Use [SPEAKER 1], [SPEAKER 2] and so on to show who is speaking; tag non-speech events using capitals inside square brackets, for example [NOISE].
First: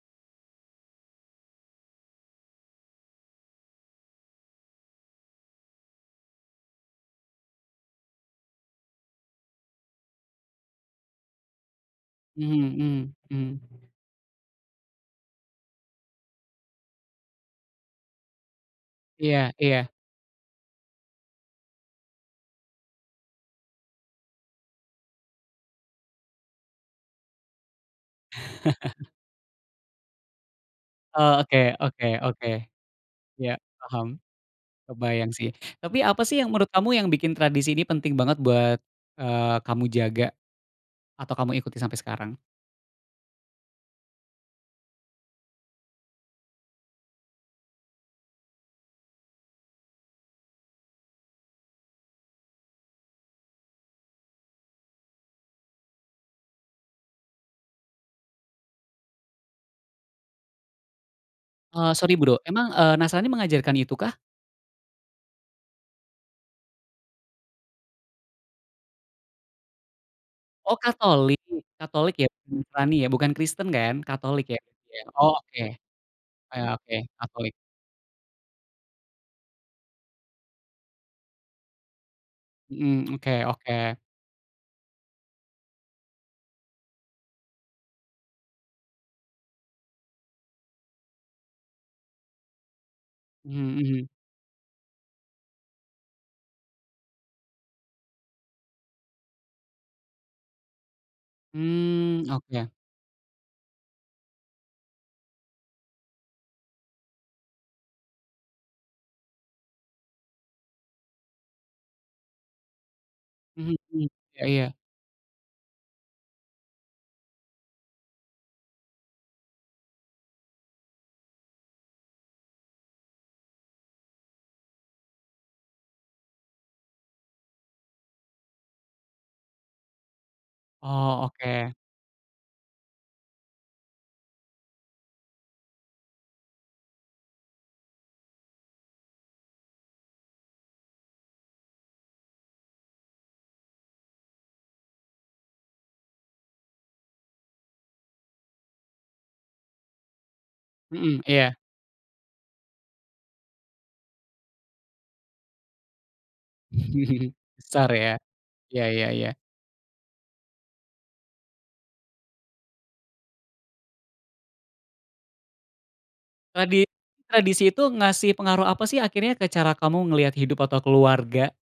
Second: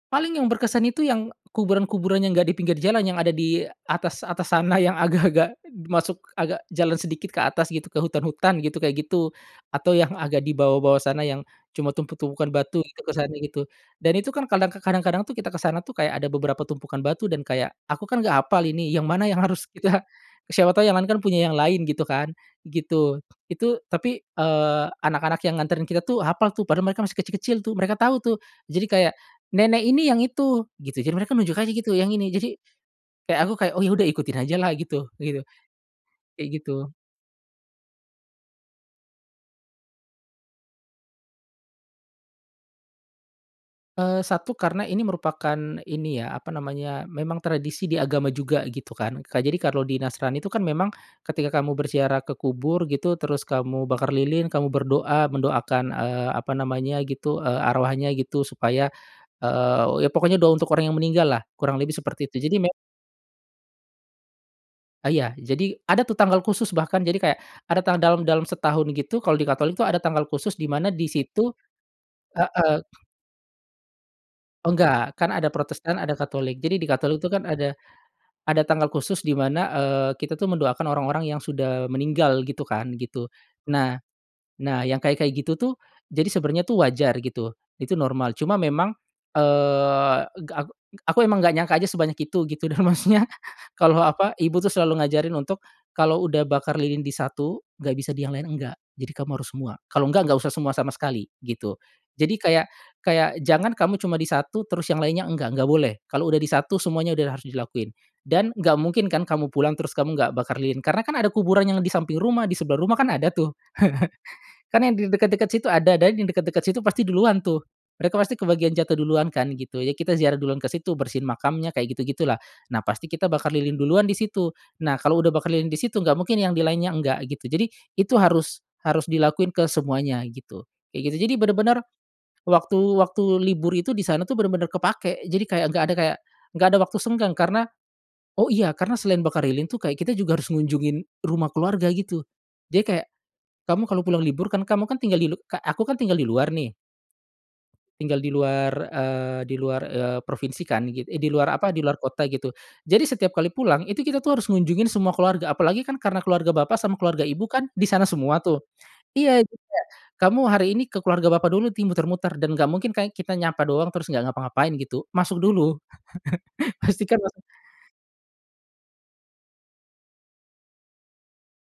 [SPEAKER 1] Paling yang berkesan itu yang kuburan-kuburan yang nggak dipinggir jalan, yang ada di atas-atas sana, yang agak-agak masuk agak jalan sedikit ke atas gitu, ke hutan-hutan gitu, kayak gitu. Atau yang agak dibawah-bawah sana, yang cuma tumpuk-tumpukan
[SPEAKER 2] Mhm,
[SPEAKER 1] batu gitu,
[SPEAKER 2] mmm,
[SPEAKER 1] kesannya
[SPEAKER 2] mhm.
[SPEAKER 1] gitu. Dan itu kan kadang ka kadang-kadang tuh kita ke sana tuh kayak ada beberapa tumpukan batu dan kayak, aku kan nggak hafal ini yang mana yang
[SPEAKER 2] Iya
[SPEAKER 1] harus
[SPEAKER 2] iya.
[SPEAKER 1] kita siapa tahu yang lain kan punya yang lain gitu kan, gitu. Itu tapi, eee, anak-anak yang nganterin kita tuh hafal tuh, padahal mereka masih kecil-kecil tuh, mereka tahu, tuh. Jadi,
[SPEAKER 2] [CHUCKLES]
[SPEAKER 1] kayak, "Nenek ini yang itu." Gitu. Jadi, mereka
[SPEAKER 2] Oh,
[SPEAKER 1] nunjuk aja
[SPEAKER 2] oke
[SPEAKER 1] gitu,
[SPEAKER 2] oke
[SPEAKER 1] yang ini,
[SPEAKER 2] oke.
[SPEAKER 1] jadi, kayak aku
[SPEAKER 2] Ya,
[SPEAKER 1] kayak, "Oh, ya udah,
[SPEAKER 2] paham.
[SPEAKER 1] ikutin aja lah" Gitu,
[SPEAKER 2] Kebayang,
[SPEAKER 1] begitu.
[SPEAKER 2] sih. Tapi, apa sih
[SPEAKER 1] Kayak
[SPEAKER 2] yang menurut kamu
[SPEAKER 1] gitu.
[SPEAKER 2] yang bikin tradisi ini penting banget buat, eee, kamu jaga? Atau kamu ikuti sampai sekarang?
[SPEAKER 1] Eee, satu karena ini merupakan ini ya, apa namanya, memang tradisi di agama juga gitu kan, Kak, jadi kalau di Nasrani tuh kan memang ketika kamu berziarah ke kubur gitu, terus kamu bakar lilin, kamu berdoa, mendoakan, eee, apa namanya, gitu, eee, arwahnya gitu, supaya eee, ya pokoknya doa untuk orang yang meninggal lah, kurang lebih
[SPEAKER 2] Eee, sori
[SPEAKER 1] seperti itu.
[SPEAKER 2] Bro,
[SPEAKER 1] Jadi,
[SPEAKER 2] emang,
[SPEAKER 1] me
[SPEAKER 2] eee, Nasrani mengajarkan itu, kah?
[SPEAKER 1] Ah, iya. Jadi, ada tuh tanggal khusus bahkan. Jadi, kayak, ada tanggal dalam dalam setahun gitu, kalau di Katolik tuh ada tanggal khusus di
[SPEAKER 2] Oh,
[SPEAKER 1] mana di
[SPEAKER 2] Katolik?
[SPEAKER 1] situ
[SPEAKER 2] Katolik, ya?
[SPEAKER 1] heeh.
[SPEAKER 2] [UNINTELLIGIBLE] bukan Kristen, kan? Katolik, ya?
[SPEAKER 1] Oh,
[SPEAKER 2] Iya,
[SPEAKER 1] enggak,
[SPEAKER 2] oh,
[SPEAKER 1] kan ada
[SPEAKER 2] oke.
[SPEAKER 1] Protestan, ada
[SPEAKER 2] Ah,
[SPEAKER 1] Katolik.
[SPEAKER 2] ya,
[SPEAKER 1] Jadi, di
[SPEAKER 2] oke,
[SPEAKER 1] Katolik tuh kan
[SPEAKER 2] Katolik.
[SPEAKER 1] ada ada tanggal khusus di mana, eee, kita tuh mendoakan orang-orang yang sudah meninggal, gitu kan,
[SPEAKER 2] Mhm,
[SPEAKER 1] gitu.
[SPEAKER 2] oke oke.
[SPEAKER 1] Nah nah yang kayak-kayak gitu tuh jadi, sebenernya tuh wajar, gitu, itu normal. Cuma memang, eee, ge ak aku emang nggak nyangka aja sebanyak itu gitu, dan maksudnya
[SPEAKER 2] Mhm
[SPEAKER 1] kalau
[SPEAKER 2] mhm.
[SPEAKER 1] apa, ibu tuh selalu ngajarin untuk, kalau udah bakar lilin di satu, nggak bisa di yang lain, enggak. Jadi, kamu harus semua. Kalau enggak, enggak usah semua sama sekali, gitu.
[SPEAKER 2] Mmm,
[SPEAKER 1] Jadi, kayak
[SPEAKER 2] oke.
[SPEAKER 1] kayak jangan kamu cuma di satu, terus yang lainnya enggak, enggak boleh. Kalau udah di satu, semuanya udah harus dilakuin. Dan nggak mungkin kan kamu pulang, terus kamu nggak bakar lilin? Karena kan ada kuburan yang di samping rumah, di sebelah rumah, kan ada tuh,
[SPEAKER 2] Mhm mhm, iya
[SPEAKER 1] [CHUCKLES]
[SPEAKER 2] iya.
[SPEAKER 1] kan yang di deket-deket situ ada, dan yang deket-deket situ pasti duluan tuh. Mereka pasti kebagian jatuh duluan kan, gitu. Ya, kita ziarah duluan ke situ, bersihin makamnya, kayak gitu-gitu lah. Nah, pasti kita bakar lilin duluan di situ. Nah, kalau udah bakar lilin di situ, nggak mungkin yang di lainnya enggak, gitu. Jadi, itu harus harus dilakuin ke semuanya, gitu. Kayak gitu.
[SPEAKER 2] Oh,
[SPEAKER 1] Jadi,
[SPEAKER 2] oke.
[SPEAKER 1] bener-bener, waktu waktu libur itu, di sana tuh bener-bener kepakai. Jadi, kayak, nggak ada kayak nggak ada waktu senggang, karena oh, iya, karena selain bakar lilin tuh, kayak kita juga harus ngunjungin rumah keluarga, gitu. Dia kayak, kamu kalau pulang libur, kan kamu kan tinggal di lu ka aku kan tinggal di luar nih tinggal di luar eee, di luar, eee, provinsi kan git
[SPEAKER 2] Mhm,
[SPEAKER 1] i di luar
[SPEAKER 2] iya.
[SPEAKER 1] apa, di luar kota, gitu. Jadi setiap kali pulang, itu kita tuh harus ngunjungin semua keluarga. Apalagi kan karena keluarga bapak, sama keluarga
[SPEAKER 2] [CHUCKLES]
[SPEAKER 1] ibu kan di
[SPEAKER 2] Besar,
[SPEAKER 1] sana
[SPEAKER 2] ya?
[SPEAKER 1] semua tuh
[SPEAKER 2] Ya ya ya.
[SPEAKER 1] iya, jadi kayak, kamu hari ini ke keluarga bapak dulu ti muter-muter. Dan nggak mungkin kay kita nyapa doang, terus nggak ngapa-ngapain gitu, masuk dulu,
[SPEAKER 2] Tradi
[SPEAKER 1] [LAUGHS] pasti kan mas
[SPEAKER 2] tradisi itu ngasih pengaruh apa sih akhirnya ke cara kamu ngelihat hidup atau keluarga?